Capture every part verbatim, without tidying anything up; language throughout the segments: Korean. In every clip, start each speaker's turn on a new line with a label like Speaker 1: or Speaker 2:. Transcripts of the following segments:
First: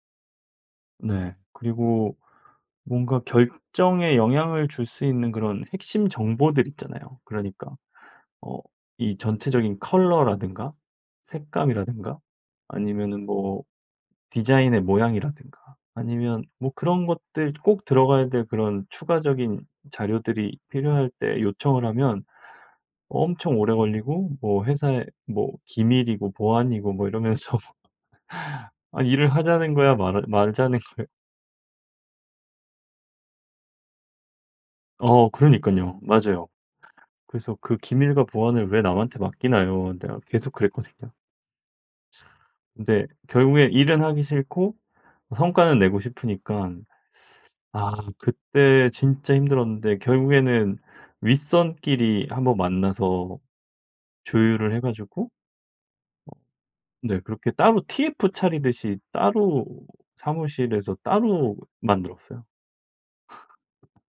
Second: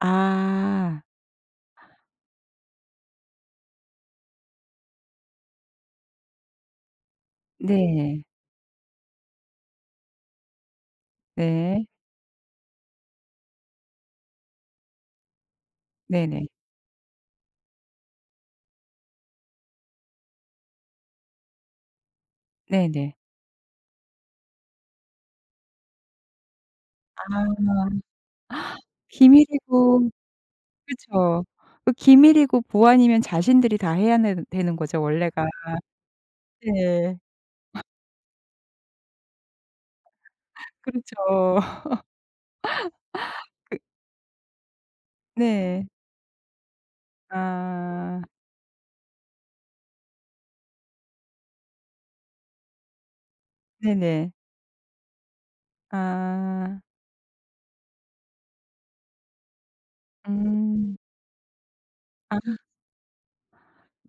Speaker 1: 아.
Speaker 2: 네. 그리고 뭔가 결정에 영향을 줄 수 있는 그런 핵심 정보들 있잖아요. 그러니까
Speaker 1: 네.
Speaker 2: 어 이 전체적인 컬러라든가
Speaker 1: 네.
Speaker 2: 색감이라든가 아니면은 뭐 디자인의 모양이라든가 아니면
Speaker 1: 네네.
Speaker 2: 뭐 그런 것들 꼭 들어가야 될 그런 추가적인 자료들이 필요할 때 요청을 하면
Speaker 1: 네네.
Speaker 2: 엄청 오래 걸리고 뭐 회사의 뭐 기밀이고 보안이고 뭐
Speaker 1: 아.
Speaker 2: 이러면서 아 일을 하자는 거야
Speaker 1: 기밀이고
Speaker 2: 말아 말자는 거야?
Speaker 1: 그쵸. 그 기밀이고 보안이면 자신들이 다 해야 내는 되는 거죠
Speaker 2: 어
Speaker 1: 원래가.
Speaker 2: 그러니깐요. 맞아요.
Speaker 1: 네.
Speaker 2: 그래서 "그 기밀과 보안을 왜 남한테 맡기나요?" 내가 계속 그랬거든요. 참.
Speaker 1: 그렇죠.
Speaker 2: 네. 결국엔
Speaker 1: 그
Speaker 2: 일은 하기 싫고 성과는
Speaker 1: 네.
Speaker 2: 내고 싶으니깐. 아.
Speaker 1: 아.
Speaker 2: 그때 진짜 힘들었는데 결국에는 윗선끼리 한 번 만나서
Speaker 1: 네네.
Speaker 2: 조율을 해 가지고 어
Speaker 1: 아.
Speaker 2: 네 그렇게 따로 TF 차리듯이 따로 사무실에서
Speaker 1: 음.
Speaker 2: 따로
Speaker 1: 아.
Speaker 2: 만들었어요.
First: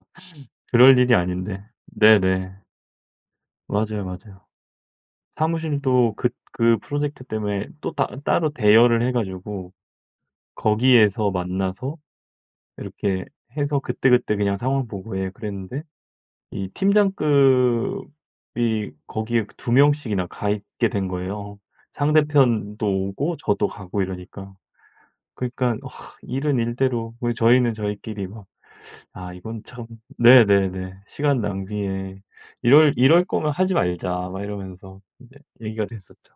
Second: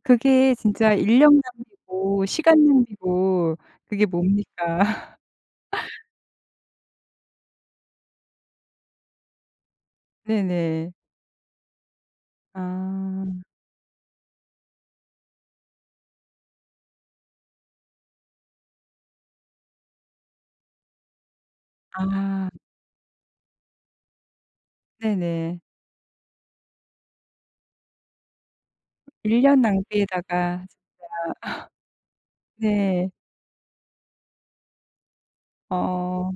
Speaker 1: 그게 진짜
Speaker 2: 그럴 일이
Speaker 1: 인력
Speaker 2: 아닌데.
Speaker 1: 낭비고
Speaker 2: 네네.
Speaker 1: 시간 낭비고
Speaker 2: 맞아요,
Speaker 1: 그게
Speaker 2: 맞아요.
Speaker 1: 뭡니까?
Speaker 2: 사무실도 그 그 프로젝트 때문에 또 따 따로 대여를 해 가지고
Speaker 1: 네네.
Speaker 2: 거기에서 만나서 이렇게
Speaker 1: 아.
Speaker 2: 해서 그때그때 그냥 상황 보고 예 그랬는데 이 팀장급이 거기에 그 두 명씩이나 가 있게 된 거예요
Speaker 1: 아.
Speaker 2: 상대편도 오고 저도 가고 이러니까.
Speaker 1: 네네.
Speaker 2: 그러니까 일은 일대로 우리 저희는 저희끼리 막 "아
Speaker 1: 인력
Speaker 2: 이건 참."
Speaker 1: 낭비에다가
Speaker 2: 네네네. 시간 낭비에
Speaker 1: 진짜
Speaker 2: "이럴
Speaker 1: 네.
Speaker 2: 이럴 거면 하지 말자." 막 이러면서 인제 얘기가 됐었죠.
Speaker 1: 어.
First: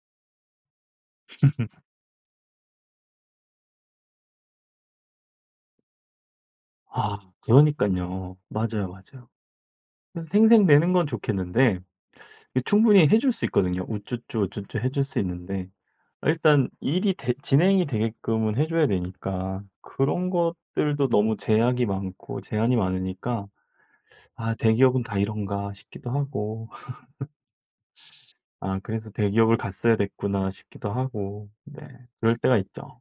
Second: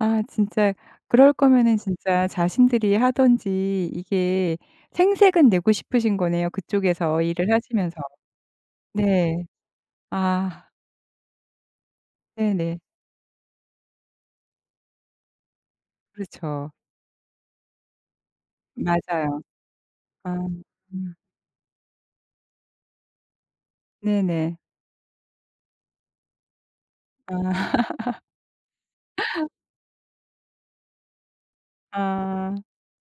Speaker 1: 아. 진짜 그럴 거면은 진짜 자신들이 하든지 이게 생색은 내고 싶으신 거네요
Speaker 2: 아.
Speaker 1: 그쪽에서 일을 하시면서.
Speaker 2: 그러니깐요. 맞아요, 맞아요.
Speaker 1: 네.
Speaker 2: 그래서
Speaker 1: 아.
Speaker 2: 생색내는 건 좋겠는데 이
Speaker 1: 네네.
Speaker 2: 충분히 해 줄 수 있거든요. 우쭈쭈, 우쭈쭈 해 줄 수 있는데 아 일단
Speaker 1: 그렇죠.
Speaker 2: 일이 되 진행이 되게끔은 해 줘야
Speaker 1: 맞아요.
Speaker 2: 되니까
Speaker 1: 아.
Speaker 2: 그런 것들도
Speaker 1: 아.
Speaker 2: 너무 제약이 많고 제한이 많으니까. '아
Speaker 1: 네네.
Speaker 2: 대기업은 다 이런가?' 싶기도 하고.
Speaker 1: 아.
Speaker 2: 아. '그래서 대기업을 갔어야 됐구나.' 싶기도 하고 네. 그럴 때가
Speaker 1: 아.
Speaker 2: 있죠.